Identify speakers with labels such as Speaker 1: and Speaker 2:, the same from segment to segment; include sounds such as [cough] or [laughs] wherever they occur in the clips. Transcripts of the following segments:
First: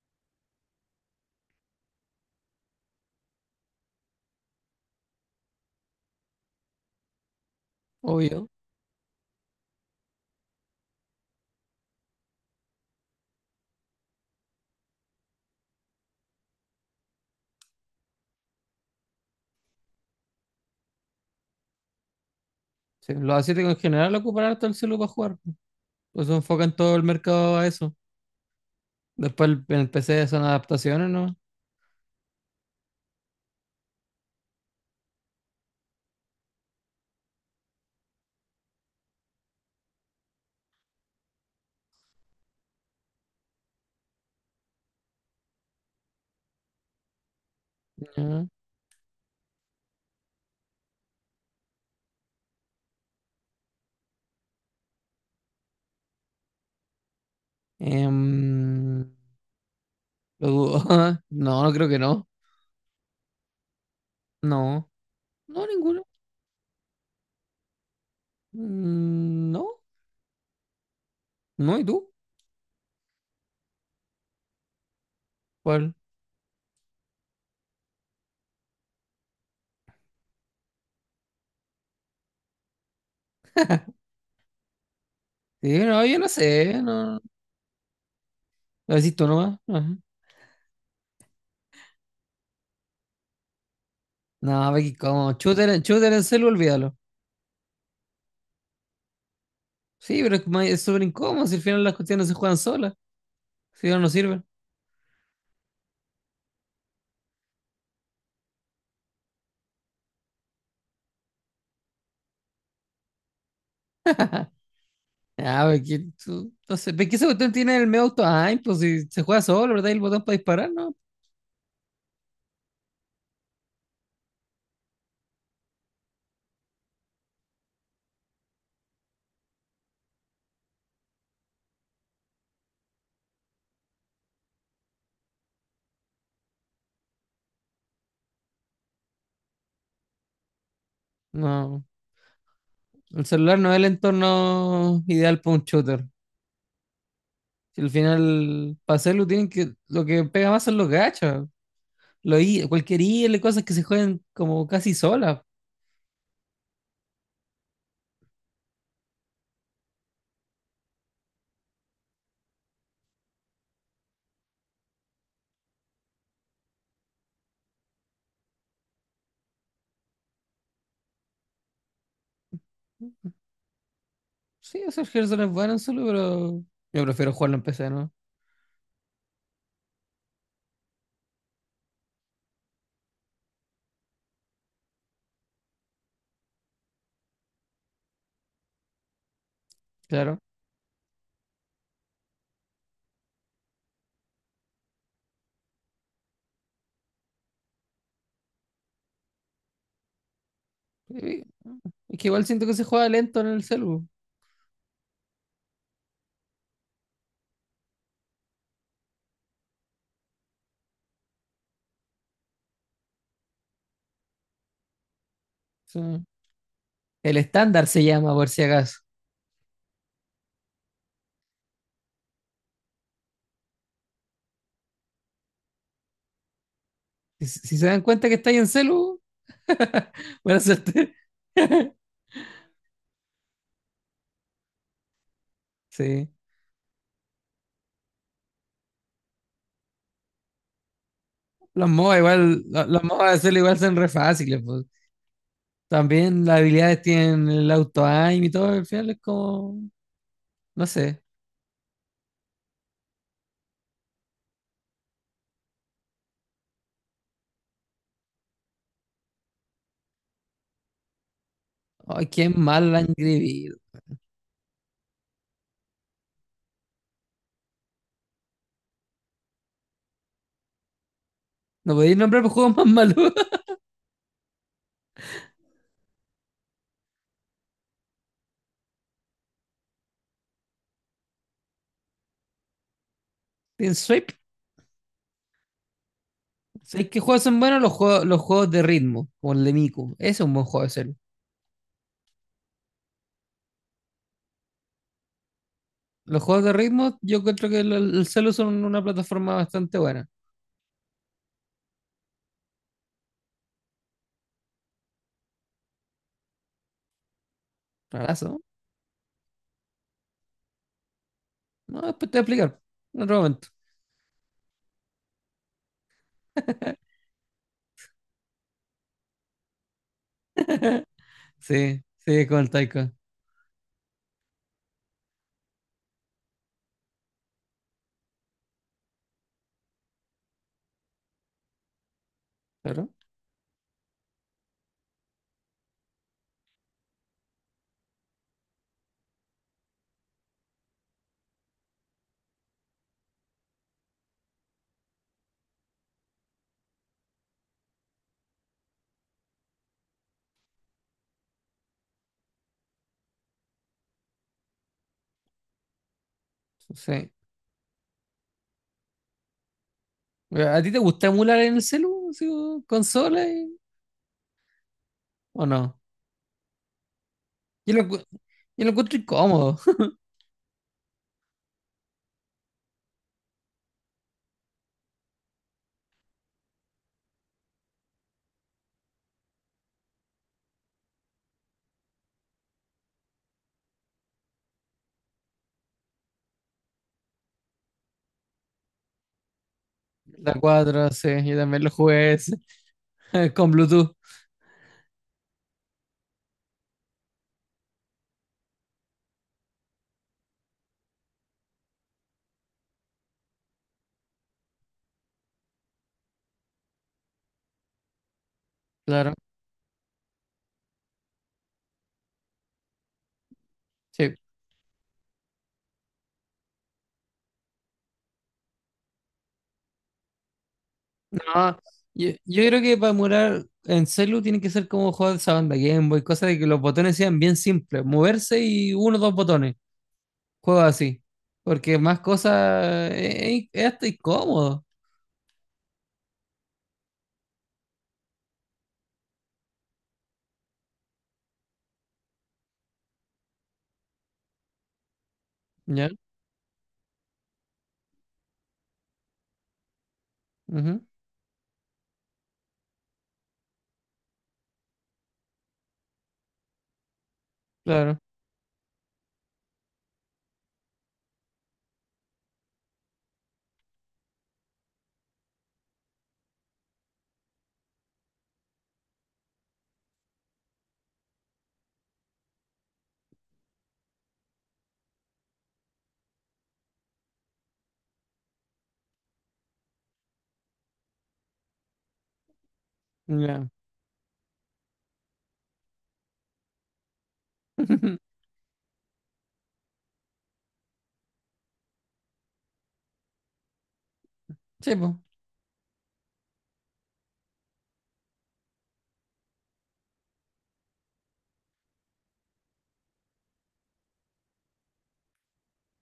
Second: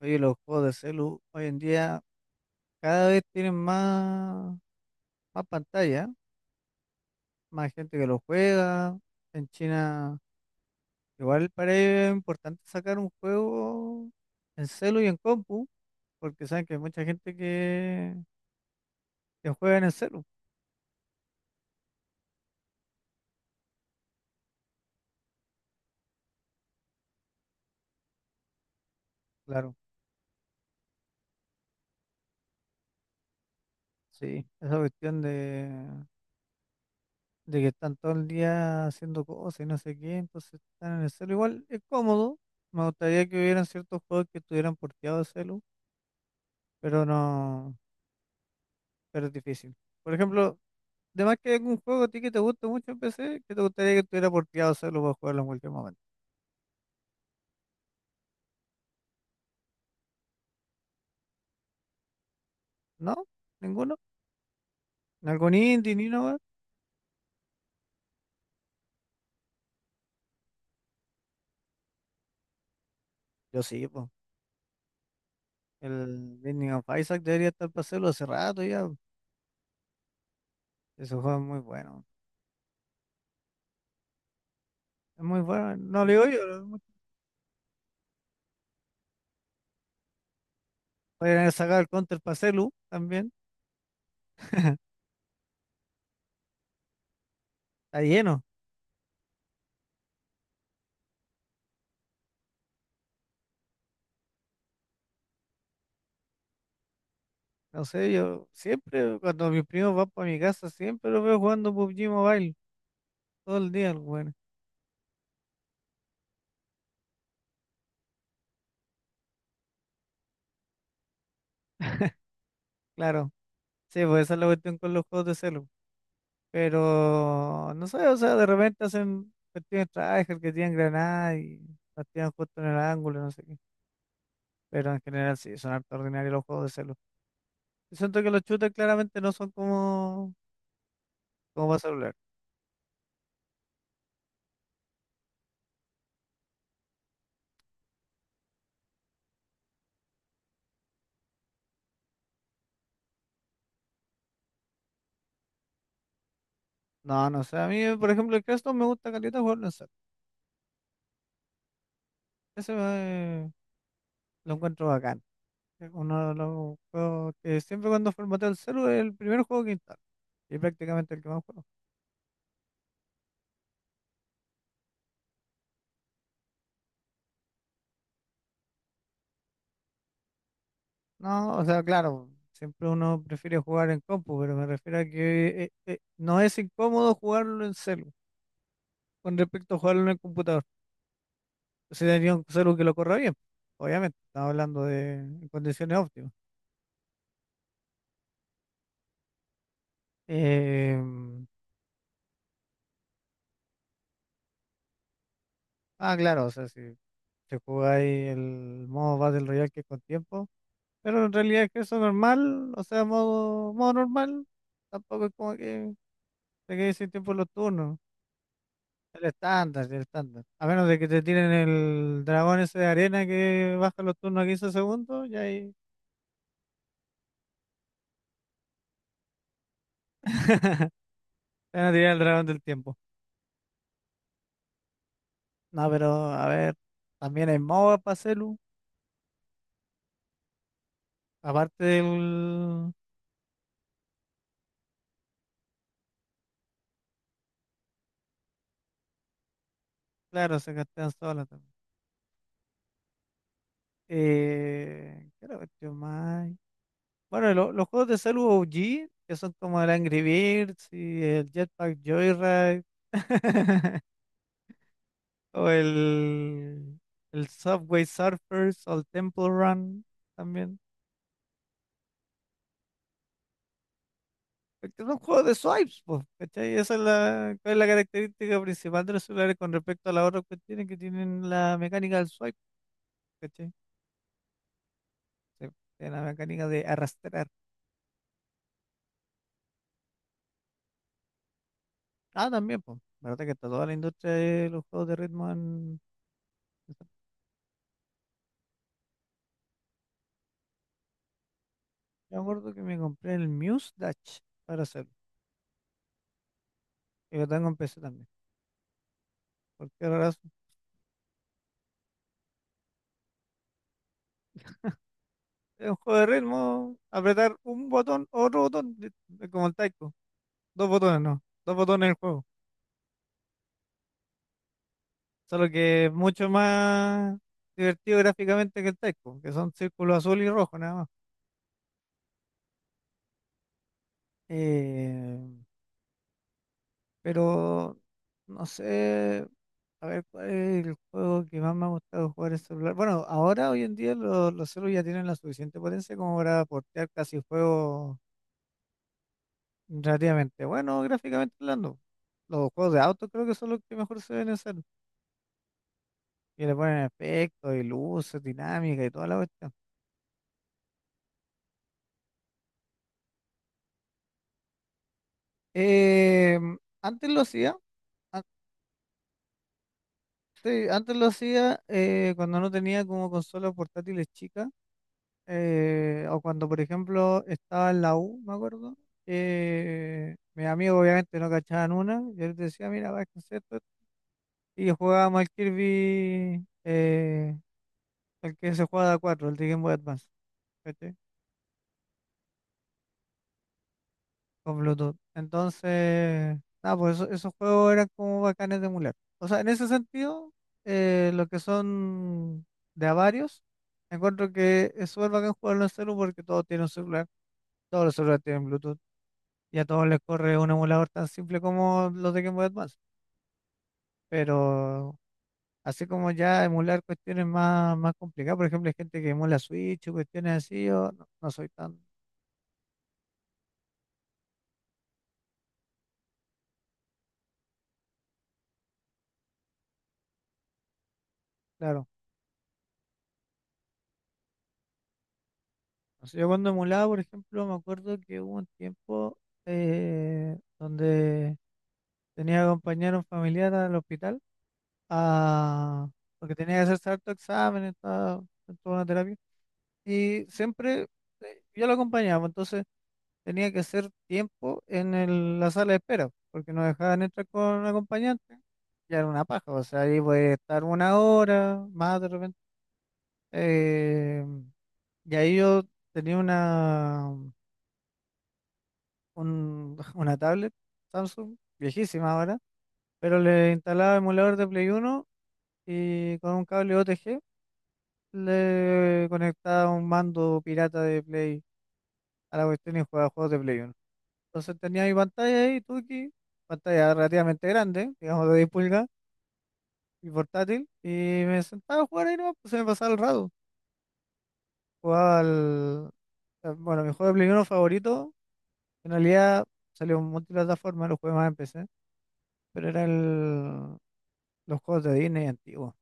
Speaker 1: Oye, los juegos de celu hoy en día cada vez tienen más pantalla, más gente que lo
Speaker 2: Obvio.
Speaker 1: juega. En China, igual para ellos es importante sacar un juego en celu y en compu, porque saben que hay mucha gente que juega en el celu.
Speaker 2: Sí, los asiáticos en general ocupan harto el celu para jugar. Pues se enfocan todo el mercado a eso. Después
Speaker 1: Claro,
Speaker 2: en el PC son adaptaciones, ¿no?
Speaker 1: sí, esa cuestión de que están todo el día haciendo cosas y no sé qué, entonces están en el celu. Igual es cómodo. Me gustaría que hubieran ciertos juegos que estuvieran porteados de celu, pero no.
Speaker 2: Ya.
Speaker 1: Pero es difícil. Por ejemplo, de más que algún juego a ti que te guste mucho en PC, que te gustaría que estuviera porteado solo para jugarlo en cualquier momento.
Speaker 2: Em, lo dudo. [laughs] No, no creo que no.
Speaker 1: ¿No? ¿Ninguno?
Speaker 2: No.
Speaker 1: ¿Algún
Speaker 2: No,
Speaker 1: indie
Speaker 2: ninguno.
Speaker 1: ni nada?
Speaker 2: Mm, no. No, ¿y tú?
Speaker 1: Yo sí, pues.
Speaker 2: ¿Cuál?
Speaker 1: El Binding of Isaac debería estar para hacerlo hace rato ya. Ese juego es muy bueno. Es muy bueno.
Speaker 2: Sí,
Speaker 1: No
Speaker 2: no,
Speaker 1: le
Speaker 2: yo
Speaker 1: digo
Speaker 2: no
Speaker 1: yo.
Speaker 2: sé.
Speaker 1: Mucho.
Speaker 2: No. Lo decís tú nomás. Ajá.
Speaker 1: Podrían haber sacado el Counter para celu también.
Speaker 2: No, Becky,
Speaker 1: [laughs]
Speaker 2: ¿cómo? Shooter, shooter en celu, olvídalo.
Speaker 1: Está lleno.
Speaker 2: Sí, pero es que es súper incómodo. Si al final las cuestiones se juegan solas. Si no, no sirven.
Speaker 1: No sé, yo siempre, cuando mis primos van para mi casa, siempre los veo jugando PUBG Mobile. Todo el día, bueno.
Speaker 2: Ah, ve que tú. Entonces, ve que ese botón tiene el medio auto. Ay, pues si se juega solo, ¿verdad? Y el botón para disparar, ¿no?
Speaker 1: Claro. Sí, pues esa es la cuestión con los juegos de celu. Pero no sé, o sea, de repente hacen cuestiones tryhard que tienen granada y las tiran justo en el ángulo, no sé qué. Pero en general sí, son harto ordinarios los juegos de celu. Yo siento que los shooters claramente no son como, como para
Speaker 2: No.
Speaker 1: celular.
Speaker 2: El celular no es el entorno ideal para un shooter. Si al final, para hacerlo, tienen que. Lo que pega más son los gachas. Cualquier IL, cosas que se juegan como casi solas.
Speaker 1: No, no sé, a mí, por ejemplo, el Crash dos me gusta caleta jugarlo en celu. Ese me- lo encuentro bacán. Es uno de los juegos que siempre cuando formateo el celu es el primer juego que instalo. Y prácticamente el que más juego.
Speaker 2: Sí, o sea, el Hearthstone es bueno en solo, pero. Yo prefiero jugarlo en PC, ¿no?
Speaker 1: No, o sea, claro, siempre uno prefiere jugar en compu, pero me refiero a que no es incómodo jugarlo en celu con respecto a jugarlo en el
Speaker 2: Claro.
Speaker 1: computador. Si tenía un celu que lo corra bien, obviamente, estamos hablando de en condiciones óptimas.
Speaker 2: Y-
Speaker 1: Em,
Speaker 2: es que igual siento que se juega lento en el celu. O
Speaker 1: claro, o sea, si te jugáis el modo Battle Royale que es con tiempo, pero en realidad es que eso normal, o sea, modo normal, tampoco es como que
Speaker 2: sea,
Speaker 1: te quedes sin tiempo
Speaker 2: el
Speaker 1: en los
Speaker 2: estándar
Speaker 1: turnos.
Speaker 2: se llama, por si acaso.
Speaker 1: El estándar. A menos de que te tiren el dragón ese de arena que baja los turnos a 15 segundos, y ahí
Speaker 2: Si se dan cuenta que estáis en celu. [laughs] Buena
Speaker 1: [laughs]
Speaker 2: suerte.
Speaker 1: te van a
Speaker 2: [laughs]
Speaker 1: tirar el dragón del tiempo. No, pero
Speaker 2: Sí.
Speaker 1: a ver, también hay MOBA para celu. Aparte
Speaker 2: Los MOBA igual,
Speaker 1: del.
Speaker 2: los MOBA de hacerlo igual son re fáciles, pues. También las habilidades tienen el auto-aim y todo, al final es como,
Speaker 1: Claro, se
Speaker 2: no
Speaker 1: castean
Speaker 2: sé.
Speaker 1: solas también. ¿Qué otra cuestión más hay? Bueno, los juegos de celu OG, que son como el Angry Birds y el Jetpack
Speaker 2: Ay, qué
Speaker 1: Joyride.
Speaker 2: mal la han vivido.
Speaker 1: [laughs] O el, el Subway Surfers o el Temple Run también.
Speaker 2: No podéis nombrar los juegos más malos. [laughs]
Speaker 1: Porque son juegos de swipes, pues, ¿cachai? Esa es cuál es la característica principal de los celulares con respecto a las otras cuestiones que tienen la mecánica del swipe, ¿cachai?
Speaker 2: Tienen Swipe.
Speaker 1: Sí, tienen la mecánica de
Speaker 2: ¿Sabéis qué juegos
Speaker 1: arrastrar.
Speaker 2: son buenos? Los juegos de ritmo, como el de Miku. Ese es un buen juego de celu.
Speaker 1: Ah, también, pues, la verdad que está toda la industria de los juegos de ritmo en...
Speaker 2: Los juegos de ritmo, yo creo que el celu son una plataforma bastante buena.
Speaker 1: Yo me acuerdo que me compré el Muse Dash para hacerlo. Y lo tengo en PC también.
Speaker 2: Rarazo.
Speaker 1: ¿Por qué razón?
Speaker 2: No, no, después te voy a explicar. En otro momento.
Speaker 1: Es un juego de ritmo, apretar un botón, otro botón, es como el taiko. Dos botones, no. Dos
Speaker 2: Sí,
Speaker 1: botones en el juego.
Speaker 2: sí, con el Taika.
Speaker 1: Solo que es mucho más divertido gráficamente que el Taiko, que son círculos azul y rojo nada más.
Speaker 2: Pero.
Speaker 1: Eh, pero no sé, a ver cuál es el juego que más me ha gustado jugar en celular. Bueno, ahora hoy en día los celulares ya tienen la suficiente potencia como para portear casi juegos relativamente buenos gráficamente hablando. Los juegos de auto creo que son los que mejor se ven en celu. Y le ponen
Speaker 2: Sí.
Speaker 1: efectos y luces, dinámica y toda la cuestión.
Speaker 2: ¿A ti te gusta emular en el celu, así, o consola o no?
Speaker 1: Eh, antes lo hacía,
Speaker 2: Yo lo, encu- yo lo encuentro incómodo. [laughs]
Speaker 1: antes lo hacía cuando no tenía como consolas portátiles chicas, o cuando por ejemplo estaba en la U, me acuerdo, mis amigos obviamente no cachaban una, yo les decía, mira, va a esto, y jugábamos al Kirby, el que se juega de a 4, el de Game Boy Advance,
Speaker 2: La 4,
Speaker 1: ¿cachai?
Speaker 2: sí, yo también lo jugué ese, [laughs] con Bluetooth,
Speaker 1: Con Bluetooth. Entonces, nada, pues esos juegos eran como bacanes de emular. O sea, en ese sentido, lo que son de a varios, encuentro que es súper bacán jugarlo en celu porque todos tienen un celular, todos los celulares tienen Bluetooth
Speaker 2: claro.
Speaker 1: y a todos les corre un emulador tan simple como los de Game Boy Advance.
Speaker 2: Sí,
Speaker 1: Pero así como ya emular cuestiones más complicadas, por ejemplo, hay gente que emula Switch o cuestiones así, yo no soy
Speaker 2: no,
Speaker 1: tan
Speaker 2: yo creo que para emular en celu tiene que ser como juegos de esa banda Game Boy, cosas de que los botones sean bien simples, moverse y uno o dos botones, juegos así. Porque
Speaker 1: claro.
Speaker 2: más cosas es hasta incómodo,
Speaker 1: No sé, yo cuando emulaba, por ejemplo, me acuerdo que hubo un tiempo donde tenía que acompañar a un familiar al hospital a-
Speaker 2: ¿ya?
Speaker 1: porque tenía que hacerse harto examen, estaba en toda una terapia. Y
Speaker 2: Ujú,
Speaker 1: siempre yo lo acompañaba, entonces tenía que hacer tiempo en la sala de espera, porque no dejaban entrar con un
Speaker 2: claro,
Speaker 1: acompañante. Ya era una paja, o sea, ahí voy a estar 1 hora más de repente. eh, y ahí yo tenía una. [laughs] Una tablet Samsung, viejísima ahora, pero le instalaba emulador de Play Uno y con un cable OTG le conectaba un mando pirata de Play a la cuestión y jugaba juegos de
Speaker 2: ya.
Speaker 1: Play Uno. Entonces tenía mi pantalla ahí, Tuki, pantalla relativamente grande,
Speaker 2: [laughs]
Speaker 1: digamos de 10 pulgadas y portátil, y me sentaba a jugar ahí no, pues se me pasaba el rato.
Speaker 2: Sí, pues,
Speaker 1: Jugaba al... bueno, mi juego de Play Uno favorito, en realidad salió en multiplataforma, lo jugué más en PC, pero era el... los juegos de Disney antiguos,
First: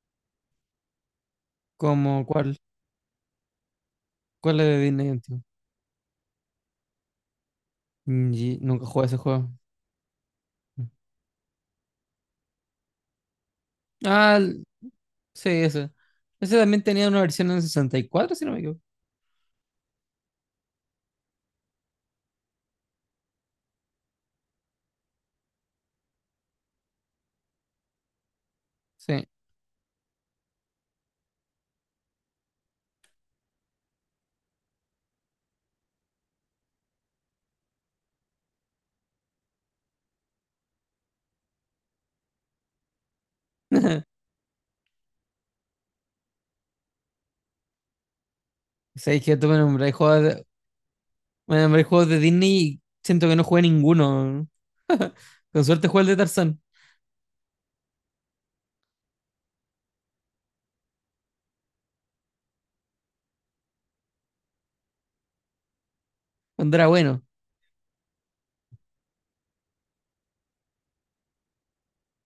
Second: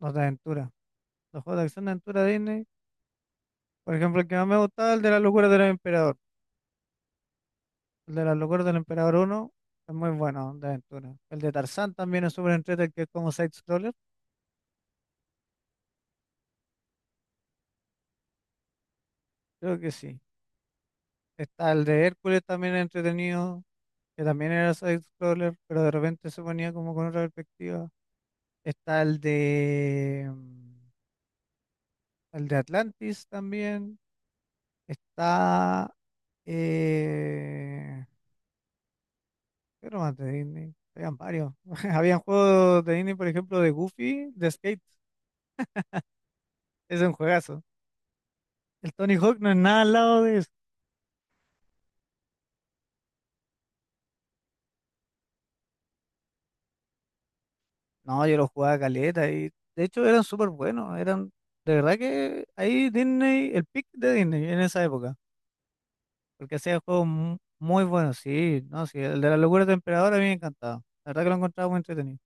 Speaker 1: los de aventura. Los juegos de acción de aventura
Speaker 2: como
Speaker 1: de
Speaker 2: cuál,
Speaker 1: Disney, por ejemplo, el que más me
Speaker 2: ¿cuál es de
Speaker 1: gustaba, el
Speaker 2: Disney
Speaker 1: de la
Speaker 2: antiguo?
Speaker 1: locura del emperador. El de la
Speaker 2: Y
Speaker 1: locura del
Speaker 2: nunca jugué
Speaker 1: emperador
Speaker 2: ese juego.
Speaker 1: uno es muy bueno, de aventura. El de Tarzán también es súper entretenido, que es como side-scroller,
Speaker 2: Ah, sí, ese. Ese también tenía una versión en 64, si no me equivoco.
Speaker 1: creo que sí. Está el de Hércules también entretenido, que también era side-scroller, pero de repente se ponía como con otra perspectiva. Está el
Speaker 2: Sí.
Speaker 1: de, el de Atlantis también. Está... eh, ¿Qué nomás de Disney? Habían varios. [laughs] Habían juegos de Disney, por ejemplo, de
Speaker 2: [laughs]
Speaker 1: Goofy, de Skate. Es un juegazo. El Tony
Speaker 2: Sabes que
Speaker 1: Hawk
Speaker 2: tú
Speaker 1: no es
Speaker 2: me
Speaker 1: nada al
Speaker 2: nombráis
Speaker 1: lado
Speaker 2: juegos
Speaker 1: de
Speaker 2: de,
Speaker 1: eso.
Speaker 2: me nombráis juegos de Disney y siento que no jugué ninguno. [laughs] Con suerte jugué el de Tarzán,
Speaker 1: No, yo lo jugaba caleta y de hecho eran súper buenos. De verdad que ahí Disney, el pick de Disney en esa época. Porque
Speaker 2: cuando
Speaker 1: hacía
Speaker 2: era
Speaker 1: juegos
Speaker 2: bueno.
Speaker 1: muy buenos, sí, no, sí. El de la locura del emperador a mí me encantaba. La verdad que lo encontraba muy entretenido.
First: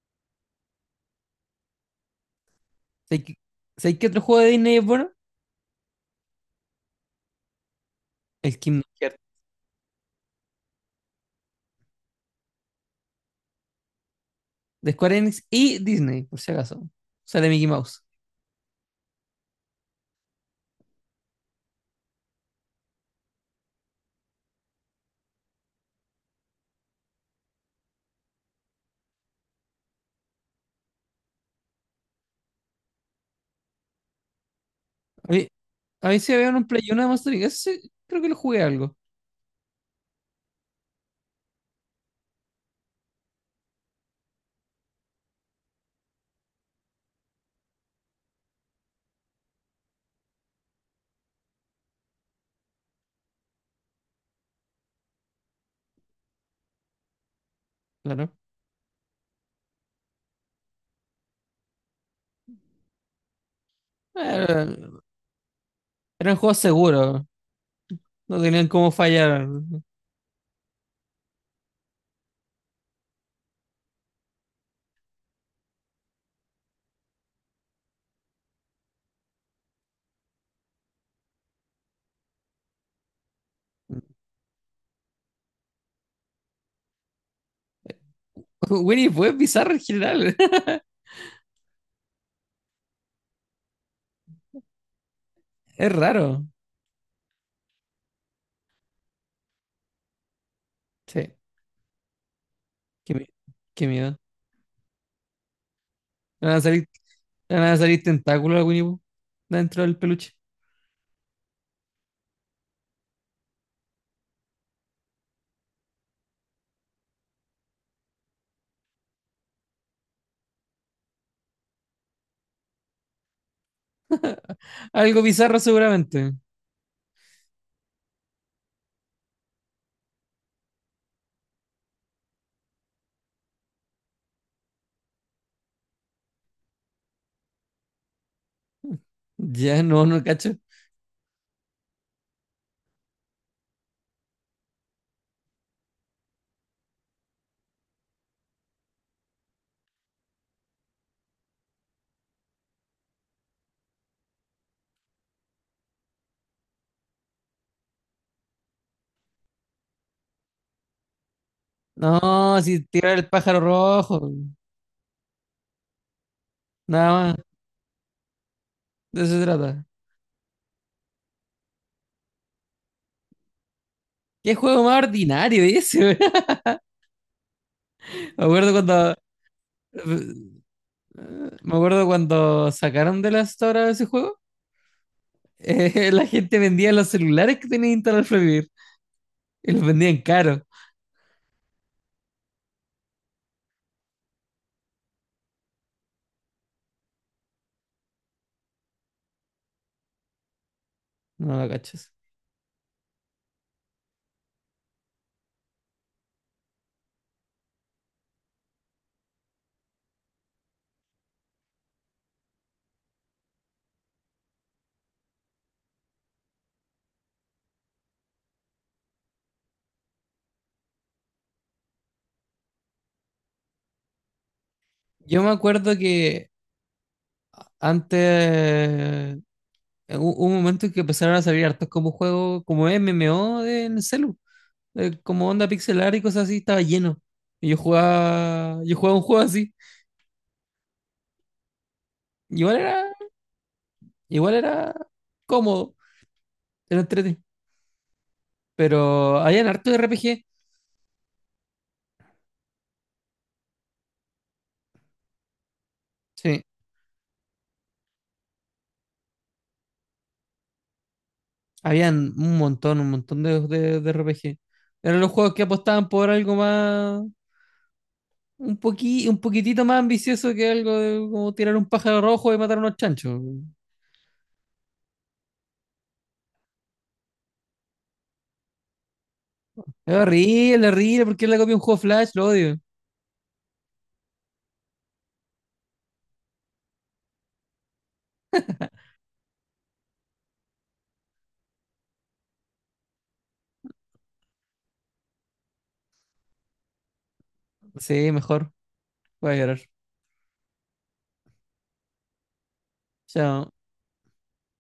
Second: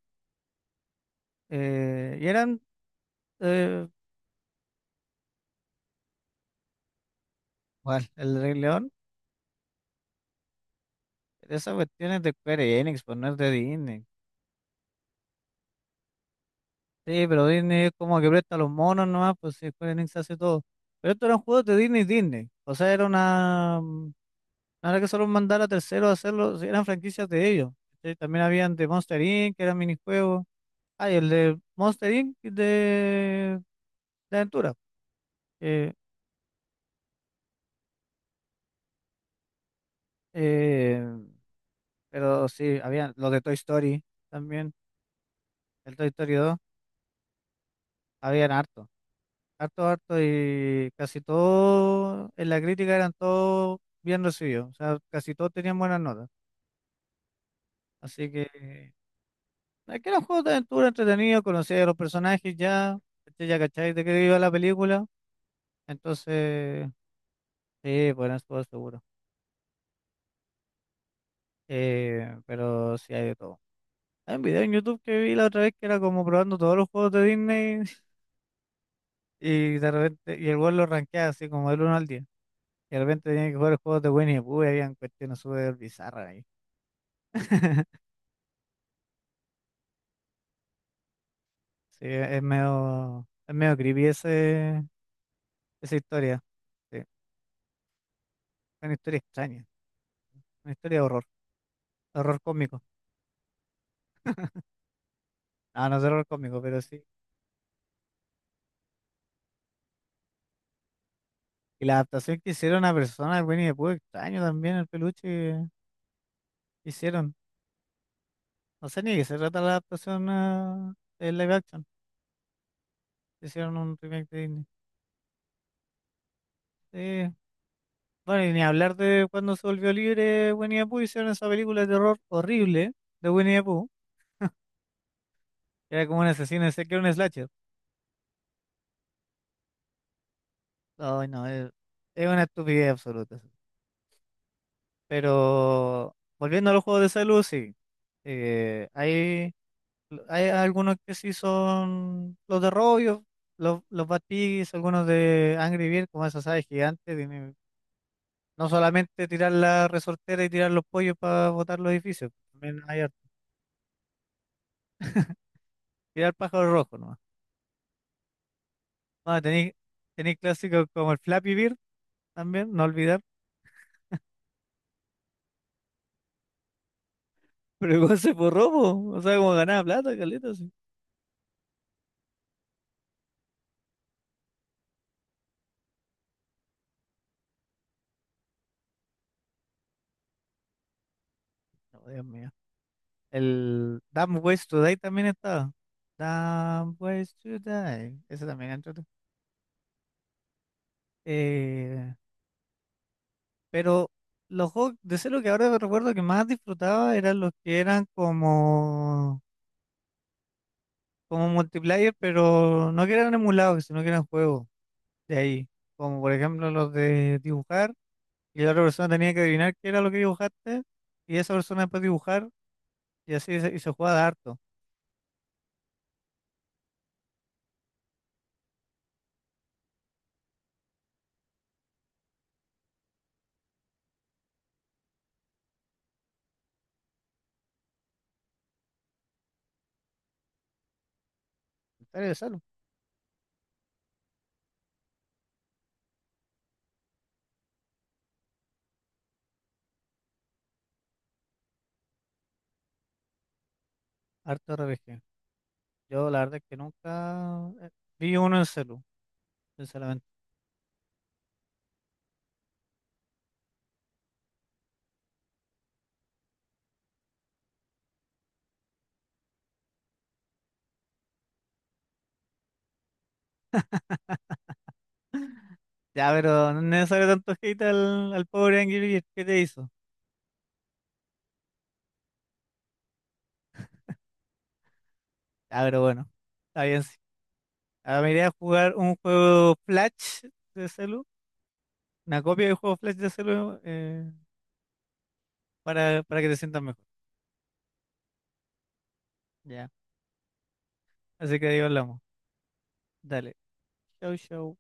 Speaker 1: Eh, y eran,
Speaker 2: ¿Sabes qué,
Speaker 1: eh,
Speaker 2: sabes qué otro juego de Disney es bueno?
Speaker 1: bueno, el Rey
Speaker 2: El Kingdom
Speaker 1: León,
Speaker 2: Hearts.
Speaker 1: esas cuestiones de Square Enix, pues no es de Disney.
Speaker 2: De Square Enix y Disney, por si acaso.
Speaker 1: Sí, pero
Speaker 2: Sale Mickey
Speaker 1: Disney es
Speaker 2: Mouse.
Speaker 1: como que presta los monos nomás, pues si Square Enix hace todo. Pero estos eran juegos de Disney Disney. O sea, era una... no era que solo mandara a terceros a hacerlo, sí, eran franquicias de ellos. ¿Cachai? También habían de Monster Inc., que eran minijuegos. Ah, y el de Monster Inc. De aventura.
Speaker 2: A mí,
Speaker 1: que,
Speaker 2: a mí sí había un Play uno de Monster Inc. Ese sí, creo que lo jugué algo.
Speaker 1: eh, pero sí, habían los de Toy Story también, el Toy Story 2, habían harto. Harto, harto y casi todo en la crítica eran todos bien recibidos. O sea, casi todos tenían buenas notas. Así
Speaker 2: Claro.
Speaker 1: que aquí era un juego de aventura entretenido, conocía a los personajes ya, ¿cachai? Ya cacháis de qué iba la
Speaker 2: Era-
Speaker 1: película,
Speaker 2: eran juegos
Speaker 1: entonces
Speaker 2: seguros.
Speaker 1: sí, bueno,
Speaker 2: No
Speaker 1: estuvo
Speaker 2: tenían cómo
Speaker 1: seguro.
Speaker 2: fallar.
Speaker 1: Pero sí hay de todo. Hay un video en YouTube que vi la otra vez que era como probando todos los juegos de Disney [laughs] y de repente, y el weón lo rankeaba así como del uno al 10. Y de repente tenía que jugar juegos de
Speaker 2: [laughs]
Speaker 1: Winnie the Pooh y habían cuestiones súper bizarras ahí. [laughs]
Speaker 2: Winnie fue bizarro en general. [laughs]
Speaker 1: Sí, es medio creepy ese,
Speaker 2: Es
Speaker 1: esa historia.
Speaker 2: raro.
Speaker 1: Sí. Es una historia extraña, una historia de horror,
Speaker 2: Sí,
Speaker 1: horror cósmico.
Speaker 2: qué, mi- qué miedo.
Speaker 1: No, no es terror
Speaker 2: Le Van a
Speaker 1: cósmico, pero
Speaker 2: salir,
Speaker 1: sí.
Speaker 2: le van a salir tentáculos a Winnie Pooh dentro del peluche.
Speaker 1: Y la adaptación que hicieron a personas de Winnie the Pooh, extraño también el peluche que hicieron. No sé ni de qué se trata la adaptación a de live action. Hicieron un remake de Disney.
Speaker 2: Algo bizarro seguramente.
Speaker 1: Sí. Bueno, y ni hablar de cuando se volvió libre Winnie the Pooh, hicieron esa película de terror horrible de Winnie the Pooh, que era como un asesino, sé que era un slasher.
Speaker 2: Ya [laughs] no cacho.
Speaker 1: Ay, no, es una estupidez absoluta. Sí. Pero volviendo a los juegos de salud, sí. Ahí hay algunos que sí son los de Robio, los Bad Piggies, algunos de Angry Birds, como esas aves gigantes. No solamente tirar la resortera y tirar los pollos para botar los edificios,
Speaker 2: No,
Speaker 1: también
Speaker 2: si
Speaker 1: hay harto.
Speaker 2: tirar el pájaro rojo.
Speaker 1: Tirar pájaros rojos
Speaker 2: Nada
Speaker 1: nomás.
Speaker 2: más. De eso
Speaker 1: Ah,
Speaker 2: se trata.
Speaker 1: tenéis clásicos como el Flappy Bird también, no olvidar. [laughs]
Speaker 2: ¿Qué juego más ordinario ese, weón?
Speaker 1: Pero igual se
Speaker 2: [laughs] Me
Speaker 1: borró,
Speaker 2: acuerdo
Speaker 1: po.
Speaker 2: cuando,
Speaker 1: O sea, como ganaba plata, caleta, sí.
Speaker 2: me acuerdo cuando sacaron de la store ese juego. [laughs] La gente vendía los celulares que tenía instalado Flappy Bird y los vendían caro.
Speaker 1: No, Dios mío. El Dumb Ways to Die también estaba. Dumb Ways to Die, ese también entró.
Speaker 2: No, no cacho eso.
Speaker 1: Pero los juegos de celo que ahora recuerdo que más disfrutaba eran los que eran como, como multiplayer, pero no que eran emulados, sino que eran juegos de ahí. Como por ejemplo los de dibujar, y la otra persona tenía que adivinar qué era lo que dibujaste, y esa persona después dibujar, y así y se jugaba de harto.
Speaker 2: Yo me acuerdo que antes, hubo un momento en que empezaron a salir hartos como juegos, como MMO en el celu, como onda pixelar y cosas así, estaba lleno. Y yo jugaba un juego así.
Speaker 1: En de celu,
Speaker 2: Igual era, igual era cómodo, era entretenido. Pero habían hartos de RPG,
Speaker 1: harto RPG. Yo la verdad es
Speaker 2: sí,
Speaker 1: que nunca vi uno en celu, sinceramente.
Speaker 2: habían un montón de RPG. Eran los juegos que apostaban por algo más, un poquitito más ambicioso que algo de como tirar un pájaro rojo y matar unos chanchos.
Speaker 1: [laughs] Ya, pero no es necesario tanto hate al pobre Angry Birds, ¿qué te hizo?
Speaker 2: Es horrible, horrible. ¿Por qué le copia un juego Flash? Lo odio.
Speaker 1: Ya, pero bueno. Está bien, ah, me iré a jugar un juego Flash de celu, una copia de juego Flash de celu para que te sientas mejor.
Speaker 2: Sí, mejor. Voy a llorar.
Speaker 1: Ya. Así que ahí hablamos. Dale.
Speaker 2: Chao.
Speaker 1: Chau, chau.